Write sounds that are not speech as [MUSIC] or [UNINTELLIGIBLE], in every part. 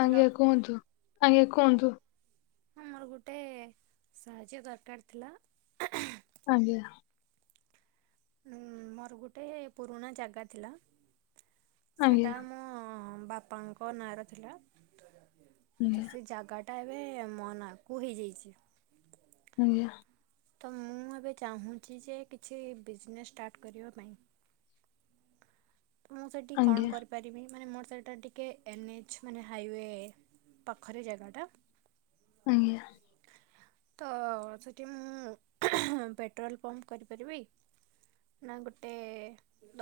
Hello ଆଜ୍ଞା କୁହନ୍ତୁ? ଆଜ୍ଞା କୁହନ୍ତୁ? ହଁ ମୋର ଗୋଟେ ସାହାଯ୍ୟ ଦରକାର ଥିଲା? ଆଜ୍ଞା। ଉ ମୋର ଗୋଟେ ପୁରୁଣା ଜାଗା ଥିଲା। ଆଜ୍ଞା ସେଟା ମୋ ବାପାଙ୍କ ନାଁରେ ଥିଲା। ତ ଆଜ୍ଞା ସେ ଜାଗା ଟା, ଏବେ ମୋ ନା କୁ ହେଇଯାଇଛି। ଆଜ୍ଞା। ତ ମୁଁ ଏବେ ଚାହୁଁଛି ଯେ କିଛି ବିଜନେସ୍ ଷ୍ଟାର୍ଟ କରିବା ପାଇଁ? ତ ମୁଁ ସେଇଠି କଣ ଆଜ୍ଞା କରିପାରିବି? ମାନେ ମୋର ସେଇଟା ଟିକେ ଏନ୍ଏଚ୍ ମାନେ ହାଇୱେ ପାଖରେ ଜାଗାଟା। ଆଜ୍ଞା। ତ ସେଠି ମୁଁ ପେଟ୍ରୋଲ୍ ପମ୍ପ କରିପାରିବି? ନା ଗୋଟେ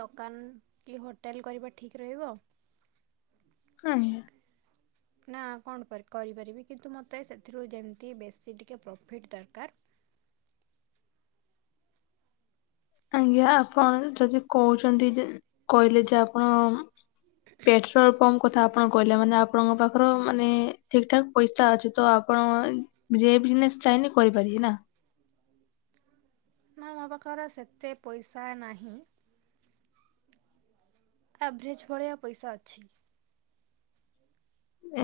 ଦୋକାନ କି ହୋଟେଲ କରିବା ଠିକ୍ ରହିବ? କାଇଁ। ନା କଣ କରିପାରିବି, କିନ୍ତୁ ମୋତେ ସେଥିରୁ ଯେମିତି ବେଶୀ ଟିକେ ପ୍ରଫିଟ୍ ଦରକାର ଆଜ୍ଞା ଆପଣ ଯଦି କହୁଛନ୍ତି ଯେ, କହିଲେ ଯେ ଆପଣ ପେଟ୍ରୋଲ ପମ୍ପ କଥା ଆପଣ କହିଲେ ମାନେ, ଆପଣଙ୍କ ପାଖର ମାନେ ଠିକ୍ ଠାକ୍ ପଇସା ଅଛି। ତ ଆପଣ ଯେ ବିଜିନେସ୍ ଚାହିଁନେ କରିପାରିବି ନା? ନା ମୋ ପାଖର ସେତେ ପଇସା ନାହିଁ। ଆଭରେଜ୍ ଭଳିଆ ପଇସା ଅଛି।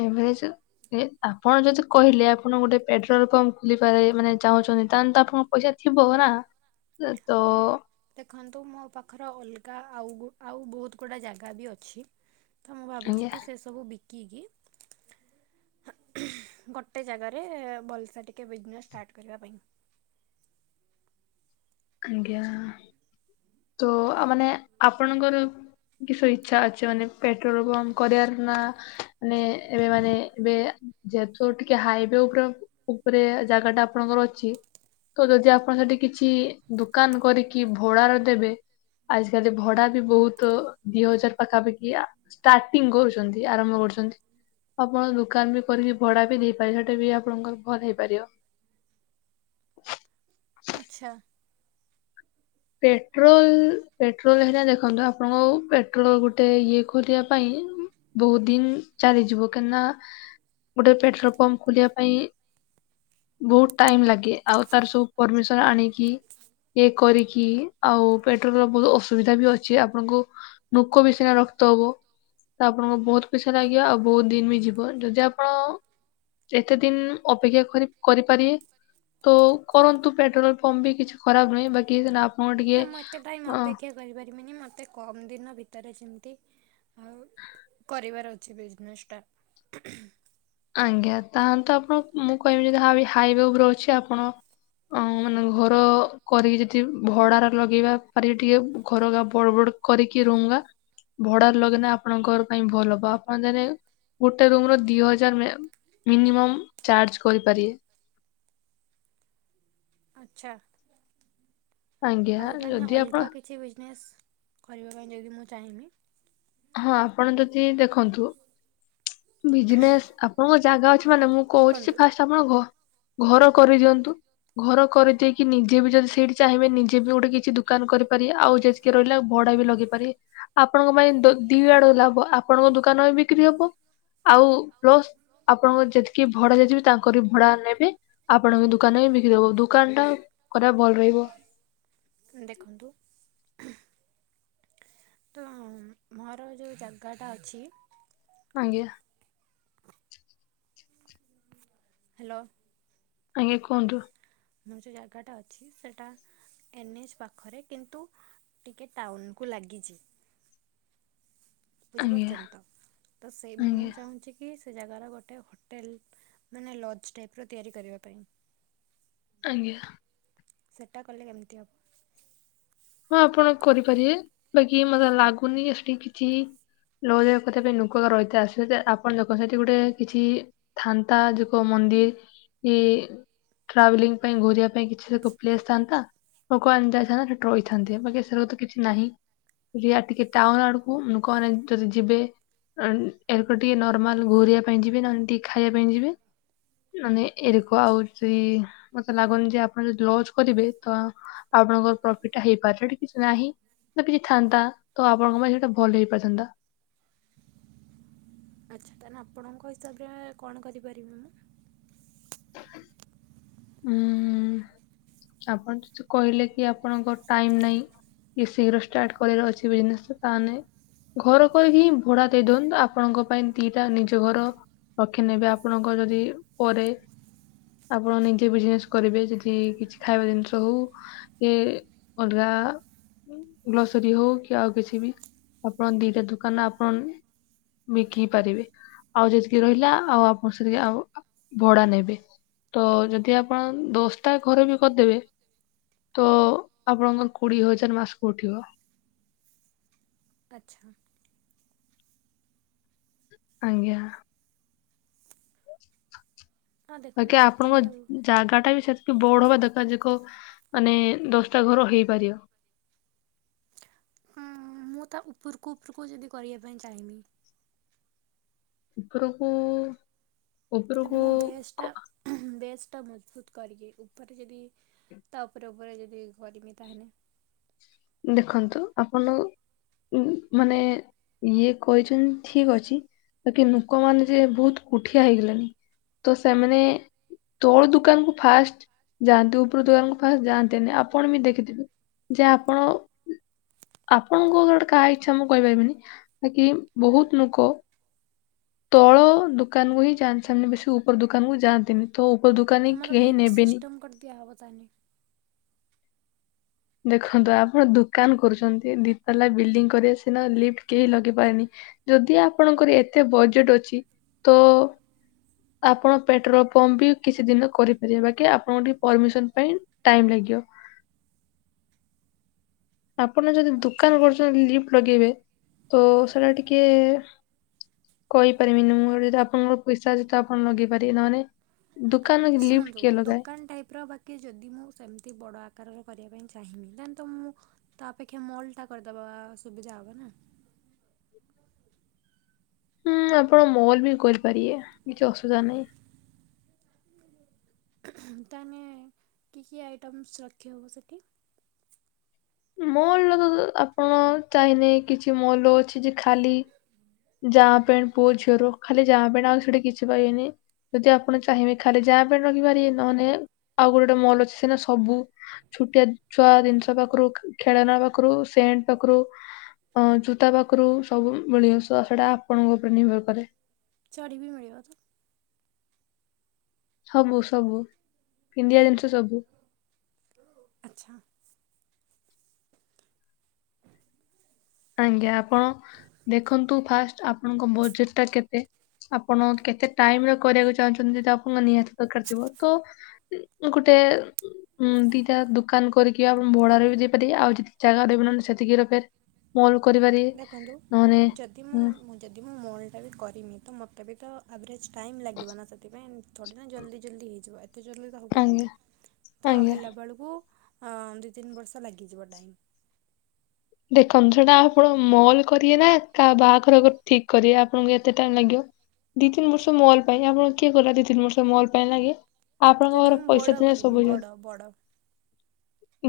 ଏଭରଜ୍? ଏ ଆପଣ ଯଦି କହିଲେ, ଆପଣ ଗୋଟେ ପେଟ୍ରୋଲ ପମ୍ପ ଖୋଲିପାରେ ମାନେ ଚାହୁଁଛନ୍ତି? ତାହେଲେ ଆପଣ ପଇସା ଥିବ ନା? ତ ଦେଖନ୍ତୁ, ମୋ ପାଖରେ ଅଲଗା ଆଉ, ଆଉ ବହୁତ ଗୁଡ଼ା ଜାଗା ବି ଅଛି। ତ ମୁଁ ଭାବୁଛି ଆଜ୍ଞା କି ସେ ସବୁ ବିକିକି ଗୋଟେ ଜାଗାରେ ଭଲସେ ଟିକେ ବିଜନେସ୍ ଷ୍ଟାର୍ଟ କରିବା ପାଇଁ ଆଜ୍ଞା। ତ ମାନେ ଆପଣଙ୍କର କିସ ଇଚ୍ଛା ଅଛି? ମାନେ ପେଟ୍ରୋଲ ପମ୍ପ କରିବାର ନା ମାନେ ଏବେ ମାନେ ଏବେ ଯେହତ ଟିକେ ହାଇୱେ ଉପରେ ଉପରେ ଜାଗା ଟା ଆପଣଙ୍କର ଅଛି। ତ ଯଦି ଆପଣ ସେଠି କିଛି ଦୁକାନ କରିକି ଭୋଡ ର ଦେବେ। ଆଜିକାଲି ଭଡା ବି ବହୁତ ଦିଇ ହଜାର ପାଖାପାଖି ଆ ଷ୍ଟାର୍ଟିଂ କରୁଛନ୍ତି ଆରମ୍ଭ କରୁଛନ୍ତି। ଆପଣ ଦୋକାନ ବି କରିକି ଭଡା ବି ଦେଇପାରିବ ସେଟା ବି ଆପଣଙ୍କର ଭଲ ହେଇପାରିବ। ଆଚ୍ଛା। ପେଟ୍ରୋଲ ପେଟ୍ରୋଲ ହେଇଟା ଦେଖନ୍ତୁ। ଆପଣଙ୍କ ପେଟ୍ରୋଲ ଗୋଟେ ଇଏ ଖୋଲିବା ପାଇଁ ବହୁତ ଦିନ ଚାଲିଯିବ କାହିଁନା ଗୋଟେ ପେଟ୍ରୋଲ ପମ୍ପ ଖୋଲିବା ପାଇଁ ବହୁତ ଟାଇମ ଲାଗେ ଆଉ ତାର ସବୁ ପରମିସନ ଆଣିକି ଇଏ କରି କି ଆଉ ପେଟ୍ରୋଲର ବହୁତ ଅସୁବିଧା ବି ଅଛି ଆପଣଙ୍କୁ ନୋକ ବି ସିନା ରକ୍ତ ହବ। ତ ଆପଣଙ୍କୁ ବହୁତ ପଇସା ଲାଗିବ ଆଉ ବହୁତ ଦିନ ବି ଯିବ ଯଦି ଆପଣ ଏତେ ଦିନ ଅପେକ୍ଷା କରି- କରିପାରିବେ। ତ କରନ୍ତୁ ପେଟ୍ରୋଲ ପମ୍ପ ବି କିଛି ଖରାପ ନୁହିଁ ବାକି ଆପଣ ଟିକେ ନା ମୁଁ ଏତେ ଟାଇମ୍ ଅ ଅପେକ୍ଷା କରିପାରିବିନି ମତେ କମ ଦିନ ଭିତରେ ଯେମିତି ମୁଁ କରିବାର ଅଛି ବିଜନେସ୍ ଟା। ଆଜ୍ଞା ତାହେଲେ ଆପଣ ମୁଁ କହିବି ଯଦି ହାଇୱେ ଉପରେ ଅଛି ଆପଣ ଆ ମାନେ ଘର କରିକି ଯଦି ଭଡ଼ାରେ ଲଗେଇବା ପାରିବେ ଟିକେ ଘରା ବଡ଼ ବଡ଼ କରେକ ରହୁଙ୍ଗ। ଭଡା ଲଗେନା ଆପଣଙ୍କର ପାଇଁ ଭଲ ହବ ଆପଣ ଜେ ଗୋଟେ ରୁମ ର ଦି ହଜାର ମିନିମ ଚାର୍ଜ କରିପାରିବେ। ଆଛା। ଆଉ ଆଜ୍ଞା ତାହାନେ ଯଦି ଆପଣ ଅଲଗା କିଛି ବିଜନେସ୍ କରିବା ପାଇଁ ଯଦି ମୁଁ ଚାହିଁବି। ହଁ ଆପଣ ଯଦି ଦେଖନ୍ତୁ ବିଜନେସ୍ ଆପଣଙ୍କ ଜାଗା ଅଛି ମାନେ ମୁଁ କହୁଛି ଦେଖନ୍ତୁ ଫା ଆପଣ ଘ ଘର କରିଦିଅନ୍ତୁ ଘର କରିଦେଇକି ନିଜେ ବି ଯଦି ସେଇଠି ଚାହିଁବେ ନିଜେ ବି ଗୋଟେ କିଛି ଦୋକାନ କରିାରି ଆଉ ଯେରହିଲେ ଭଡା ବି ଲଗି ପାରି ଆପଣଙ୍କ ପାଇଁ ଦି ଆଡୁ ଲାଭ ଆପଣଙ୍କ ଦୋକାନ ବି ବିକ୍ରି ହବ। ଆଉ ପ୍ଲସ୍ ଆପଣଙ୍କ ଯେତିକି ଭଡା ଦେଇଥିବେ ତାଙ୍କରି ଭଡା ନେବେ। ଆପଣଙ୍କ ଦୁୋକାନ ହ ବିକି ଦେବ ଦୁୋକାନ ଟା କଦା ଭଲ ରହିବ। ଦେଖନ୍ତୁ। ତ ମୋର ଯେଉଁ ଜାଗାଟା ଅଛି ଆଜ୍ଞା। ହ୍ୟାଲୋ। ଆଜ୍ଞା କୁହନ୍ତୁ। ଯେଉଁ ଜାଗାଟା ଅଛି ସେଇଟା ଏନ୍ଏଚ ପାଖରେ କିନ୍ତୁ ଟିକେ ଟାଉନ କୁ ଲାଗିଛି। ଆଜ୍ଞା ବୁଝିପାରୁଛନ୍ତି ତ ତ ସେଇ ମୁଁ ଆଜ୍ଞା ଚାହୁଁଛି କି କି ସେ ଜାଗାର ଗୋଟେ ହୋଟେଲ ମାନେ ଲଜ ଟାଇପ ର ତିଆରି କରିବା ପାଇଁ। ଆଜ୍ଞା। ସେଟା କଲେ କେମିତି ହେବ? ହଁ ଆପଣ କରିପାରିବେ ବାକି ମତେ ଲାଗୁନି ସେଠି କିଛି [UNINTELLIGIBLE] ଆପଣ ଦେଖ ସେଠି ଗୋଟେ କିଛି ଥାନ୍ତା ଯୋକ ମନ୍ଦିର ଇ ଟ୍ରାଭେଲିଂ ପାଇଁ ଘରିବା ପାଇଁ କିଛି ପ୍ଲେସ ଥାନ୍ତା ଲୋକାନ ଯାଇଥାନ୍ତା। ରହିଥାନ୍ତେ ବାକ ଏସ ତ କିଛି ନାହିଁ। ଟିକେ ଟାଉନ ଆଡକୁ ଲୁକ ମାନେ ଯଦି ଯିବେ। ଏରକ ଟିକେ ନର୍ମାଲ ଘୋରିବା ପାଇଁ ଯିବେ ନହେଲେ ଟିକେ ଖାଇବା ପାଇଁ ଯିବେ। ମାନେ ଏରକୁ ଆଉଛି ମତେ ଲାଗୁନି ଯେ ଆପଣ ଯଦି ଲଜ କରିବେ ତ ଆପଣଙ୍କ ପ୍ରଫିଟ ଟା ହେଇପାରନ୍ତା ସେ କିଛି ନାହିଁ ତ କିଛି ଥାନ୍ତା ତ ଆପଣଙ୍କ ପାଇଁ ସେଇଟା ଭଲ ହେଇପାରିଥାନ୍ତା। ଆଚ୍ଛା ତାହେଲେ ଆପଣଙ୍କ ହିସାବରେ କଣ କରିପାରିବି ମୁଁ? ହୁଁ ଆପଣ ତ କହିଲେ କି ଆପଣଙ୍କ ଟାଇମ ନାହିଁ। କି ଶୀଘ୍ର ଷ୍ଟାର୍ଟ କର ଅଛି ବିଜନେସ୍ ତାହେଲେ ଘର କହିକି ହିଁ ଭଡା ଦେଇ ଦିଅନ୍ ଆପଣଙ୍କ ପାଇଁ ଦିଟା ନିଜ ଘର ରଖିନେବେ ଆପଣଙ୍କ ଯଦି ପରେ ଆପଣ ନେଇ ସେ ବିଜନେସ କରିବେ ଯଦି କିଛି ଖାଇବା ଜିନିଷ ହଉ କେ ଅଲଗା ଗ୍ରସରୀ ହଉ କି ଆଉ କିଛି ବି ଆପଣ ଦିଟା ଦୋକାନ ଆପଣ ବିକି ପାରିବେ ଆଉ ଯେତିକି ରହିଲା ଆଉ ଆପଣ ସେତିକି ଆଉ ଭଡା ନେବେ। ତ ଯଦି ଆପଣ ଦଶଟା ଘର ବି କରିଦେବେ ତ ଆପଣଙ୍କ ମ କୋଡିଏ ହଜାର ମାସକୁ ଉଠିବ। ଆଚ୍ଛା। ଆଜ୍ଞା। ହଁ ଦେଖନ୍ତୁ ବାକି ଆଜିକାଲି ଆଉ ଆପଣଙ୍କ ଜାଗା ଟା ବି ସେତିକି ବୋଡ ହବା ଦରକାର ଦେଖ ମାନେ ଦଶଟା ଘର ହେଇପାରିବ। ହଁ ମୁଁ ତା ଉପରକୁ ଉପରକୁ ଯଦି କରିବା ପାଇଁ ଚାହିଁବି ଉପରକୁ ଯଦି ଉପରକୁ ମୁଁ ବେସ୍ ଟା କ- ବେସ୍ ଟା ମଜବୁତ କରିକି ଉପରେ ଯଦି ତା ଉପରେ ଉପରେ ଯଦି କରିମି ତାହେଲେ ଦେଖନ୍ତୁ ଆପଣ ଉ ମାନେ ଇଏ କହିଚନ୍ତି ଠିକ ଅଛି। ବାକି ଲୁକମାନେ ଯେ ବହୁତ କୁଠିଆ ହେଇଗଲେଣି ତ ସେମାନେ ତଳ ଦୂକାନକୁ ଫାଷ୍ଟ ଯାଆନ୍ତି ଉପରୁ ଦୁଆରୁଙ୍କୁ ଫାଷ୍ଟ ଯାଆନ୍ତିନି ଆପଣ ବି ଦେଖିଥିବେ ଯେ ଆପଣ ଆପଣଙ୍କ ଗୋଟେ କାହା ଇଚ୍ଛା ମୁଁ କହିପାରିବିନି ବାକି ବହୁତ ନୋକ ତଳ ଦୋକାନକୁ ହିଁ ଯାଆନ୍ତି ସେମିତି ବେଶୀ ଉପର ଦୋକାନ କୁ ଯାଆନ୍ତିନି। ତ ଉପର ଦୋକାନରେ କେହି ନେବେନି। [UNINTELLIGIBLE] ଦିଆ ହେବ ତାହେଲେ। ଦେଖନ୍ତୁ ଆପଣ ଦୋକାନ କରୁଛନ୍ତି ଦିିତଲା ବିଲ୍ଡିଂ କରିବ ସିନା ଲିଫ୍ଟ କିଏ ଲଗେଇ ପାରେନି। ଯଦି ଆପଣଙ୍କର ଏତେ ବଜେଟ ଅଛି ତ ଆପଣ ପେଟ୍ରୋଲ ପମ୍ପ ବି କିଛି ଦିନ କରିପାରିବେ ବାକି ଆପଣଙ୍କୁ ଟିକେ ପରମିସନ ପାଇଁ ଟାଇମ୍ ଲାଗିବ। ଆପଣ ଯଦି ଆଚ୍ଛା। ଦୋକାନ କରଚନ୍ତି ଲିଫ୍ଟ ଲଗେଇବେ ତ ସେଟା ଟିକେ କହିପାରିବିନି ମୁଁ ଯଦି ଆପଣଙ୍କର ପଇସା ଅଛି ତ ଆପଣ ଲଗେଇ ପାରିବେ ନହଲେ ଆ ଶୁଣନ୍ତୁ ଦୋକାନ ଟାଇପ ର ବା କି ଯଦି ମୁଁ ସେମିତି ବଡ଼ ଆକାରର କରିବା ପାଇଁ ଚାହିଁବି ତାନ୍ ତ ମୁଁ ତା ଅପେକ୍ଷ୍ୟା ମଲଟା କରଦେବା ସୁବିଧା ହେବ ନା। ହୁଁ ଆପଣ ମଲ୍ ବି କରିପାରିବେ କିଛି ଅସୁବିଧା ନାହିଁ। ତାହେନେ କି କି ଆଇଟମ୍ସ୍ ରକ୍ଷି ହେବ ସେଇଠି? ମଲର ତ ଆପଣ ଚାହିଁଲେ କିଛି ମଲ୍ ଅଛି ଯେ ଖାଲି ଯାଁ ପେଣ୍ଟ ପୁଅ ଝିଅର ଖାଲି ଯାଆ ପେଣ୍ଟ ଆଉ ସେଠି କିଛି ପାଇବେନି। ଯଦି ଆପଣ ଚାହିଁବେ ଖାଲି ଯାହା ପେଣ୍ଟ ରଖିପାରିବେ ନହେଲେ ଆଉ ଗୋଟେ ଗୋଟେ ମଲ ଅଛି ସିନା ସବୁ ଛୁଟିଆ ଛୁଆ ଜିନିଷ ପାଖରୁ ଖେଳନା ପାଖରୁ ସେଣ୍ଟ ପାଖରୁ ଅ ଜୋତା ପାଖରୁ ସବୁ ମିଳିିବ ସ - ସେଟା ଆପଣଙ୍କ ଉପରେ ନିର୍ଭର କରେ। ଚଡ଼ିବି ବି ମିଳିବ ତ? ସବୁ ସବୁ ପିନ୍ଧିବା ଜିନିଷ ସବୁ। ଆଚ୍ଛା। ଆଜ୍ଞା ଆପଣ ଦେଖନ୍ତୁ ଫାଷ୍ଟ ଆପଣଙ୍କ ବଜେଟ ଟା କେତେ? ଆପଣ କେତେ ଟାଇମରେ କରିବାକୁ ଚାହୁଁଛନ୍ତି ଆପଣଙ୍କ ନିହାତି ଦରକାର ଥିବ ତ ଗୋଟେ ଦିଟା ଦୋକାନ କରିକି ଆପଣ ଭଡାରେ ବି ଦେଇପାରିବେ ଆଉ ଯେତିକ ଜାଗାରେ ବିନ ନହେଲେ ସେତିକି ରେ ଫେର୍ ମୋର କରିବାରେ ଇଏ। ଦେଖନ୍ତୁ ଯଦି ମୁଁ-ଉ-ଉ ମୁଁ ଯଦି ମୁଁ ମଲ୍ ଟା ବି କରିନି ତ ମୋତେ ବି ତ ଆଭରେଜ୍ ଟାଇମ୍ ଲାଗିବ ନା ସେଥିପାଇଁ। ଥୋଡ଼ିନା ଜଲ୍ଦି ଜଲ୍ଦି ହେଇଯିବ ଏତେ ଜଲ୍ଦି ତ ହବନି ଆଜ୍ଞା ନା ତ ଆଜ୍ଞା। ହେଲା ବେଳକୁ ହଁ ଦି ତିନି ବର୍ଷ ଲାଗିଯିବ ଟାଇମ୍। ଦେଖନ୍ତୁ ସେଟା ଆପଣ ମଲ୍ କରୀବେ ନା କା ବାହାଘର ଗୋ ଠିକ କରିବେ ଆପଣଙ୍କୁ ଏତେ ଟାଇମ ଲାଗିବ। ଦି ତିିନି ବର୍ଷ ମଲ୍ ପାଇଁ, ଆପଣଙ୍କୁ କିଏ କହିଲା ଦି ତିିନି ବର୍ଷ ମଲ୍ ପାଇଁ ଲାଗେ? ଆପଣଙ୍କ ଯଦି ପାଖରେ ମୁଁ ପଇସା ବଡ଼ ଥିଲେ କରିମି ସବୁ ହେଇ ବଡ଼ [UNINTELLIGIBLE] ବଡ଼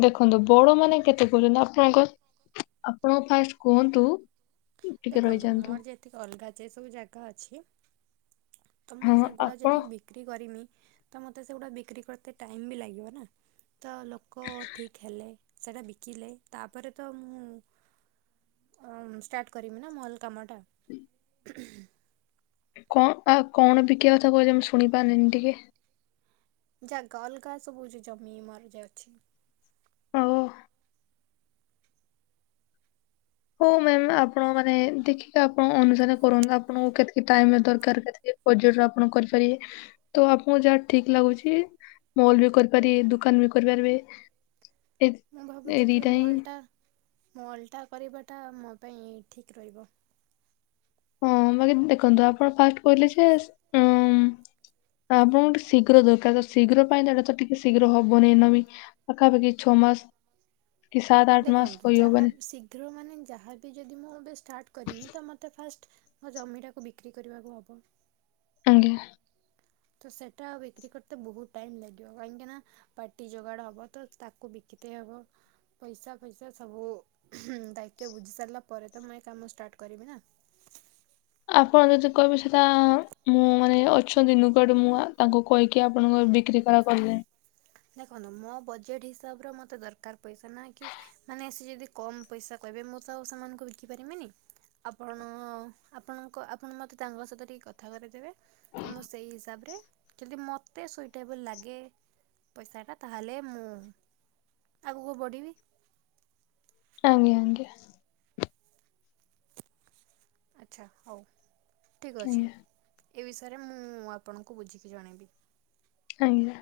ଦେଖନ୍ତୁ ବଡ ମାନେ କେତେ ଗଲୁନ ଆପଣଙ୍କ ଆପଣ ଙ୍କୁ ଫାଷ୍ଟ କୁହନ୍ତୁ ଟିକେ ଦେଖନ୍ତୁ ରହିଯାଆନ୍ତୁ। ମୋର ଯେ ଏତିକି ଅଲଗା ଯେ ସବୁ ଜାଗା ଅଛି ତ ମୁଁ ହଁ ସେଗୁଡା ଆପଣ ଯଦି ବିକ୍ରି କରିମି ତ ମତେ ସେଗୁଡା ବିକ୍ରି କରତେ ଟାଇମ ବି ଲାଗିବ ନା। ତ ଲୋକ ଠିକ୍ ହେଲେ, ସେଇଟା ବିକିଲେ, ତାପରେ ତ ମୁଁ ଅ-ଅ ଷ୍ଟାର୍ଟ କରମି ନା ମଲ୍ କାମ ଟା। କଣ ଆଉ କଣ ବିକି କଥା କହୁଛ ମୁଁ ଶୁଣି ପାରିଲିନି ଟିକେ। ଜାଗା ଅଲଗା ସବୁ ଅଛି ଜମି ମୋର ଯା ଅଛି। ଆଉ ହଉ ମ୍ୟାମ୍ ଆପଣ ମାନେ ଦେଖିକି ଆପଣ ଅନୁସାରେ କରନ୍ତୁ ଆପଣଙ୍କୁ କେତିକି ଟାଇମ ଦରକାର କେତିକି ପର୍ଯ୍ୟଟନ ଆପଣ କରିପାରିବେ ତ ଆପଣଙ୍କୁ ଯାହା ଠିକ ଲାଗୁଛି ମଲ୍ ବି କରିପାରିବେ ଦୋକାନ ବି କରିପାରିବେ ଏ ମୁଁ ଏ ଭାବୁଛି କି ଦିଟା ହିଁ ମଲ୍ଲ ଟା ମଲ୍ଲ ଟା କରିବାଟା ମୋ ପାଇଁ ଠିକ୍ ରହିବ। ହଁ ବାକି ଦେଖନ୍ତୁ ଆପଣ ଫାଷ୍ଟ କହିଲେ ଯେ ଉ-ଉ ତ ଆପଣଙ୍କୁ ଟିକେ ଶୀଘ୍ର ଦରକାର ତ ଶୀଘ୍ର ପାଇଁ ତ ଏଇଟା ତ ଟିକେ ଶୀଘ୍ର ହବନି ନାମି ପାଖା ପାଖି ଛଅ ମାସ କି ସାତ ଆଠ ମାସ କହିହବନି। ସେଥିରୁ ମାନେ ଯାହାବି ଯଦି ମୁଁ ଏବେ ଷ୍ଟାର୍ଟ କରିମି ତ ମୋତେ ଫାଷ୍ଟ ମୋ ଜମିଟାକୁ ବିକ୍ରି କରିବାକୁ ହବ। ଆଜ୍ଞା, ତ ସେଇଟା ବିକ୍ରି କରତେ ବହୁତ ଟାଇମ୍ ଲାଗିବ କାହିଁକିନା ପାର୍ଟି ଯୋଗାଡ଼ ହବ ତ ତାକୁ ବିକିତେ ହବ ପଇସା ଫଇସା ସବୁ ହୁଁ ଦାୟିତ୍ୱ ବୁଝି ସାରିଲା ପରେ ତ ମୁଁ ଏ କାମ ଷ୍ଟାର୍ଟ କରିବି ନା। ଆପଣ ଯଦି କହିବେ ସେଟା ମୁଁ ମାନେ ଅଛନ୍ତି ନୁଗାଡୁ ମୁଁ ତାଙ୍କୁ କହିକି ଆପଣଙ୍କର ବିକ୍ରି କାଳେ କରିଦେ ଦେଖନ୍ତୁ ମୋ ବଜେଟ୍ ହିସାବରେ ମତେ ଦରକାର ପଇସା ନା କି ମାନେ ସେ ଯଦି କମ ପଇସା କହିବେ ମୁଁ ତ ଆଉ ସେମାନଙ୍କୁ ବିକି ପାରିବିନି। ଆପଣ ଆପଣଙ୍କ ଆପଣ ମତେ ତାଙ୍କ ସହିତ ଟିକେ କଥା କରେଇଦେବେ। ତ ମୁଁ ସେଇ ହିସାବରେ ଯଦି ମତେ ସୁଇଟେବଲ ଲାଗେ ପଇସାଟା ତାହେଲେ ମୁଁ ଆଗକୁ ବଢ଼ିବି। ଆଜ୍ଞା, ଆଜ୍ଞା। ଆଚ୍ଛା ହଉ, ଠିକ ଅଛି। ଆଜ୍ଞା ଏ ବିଷୟରେ ମୁଁ-ଉ-ଉ-ଉ ଆପଣଙ୍କୁ ବୁଝିକି ଜଣେଇବି। ଆଜ୍ଞା,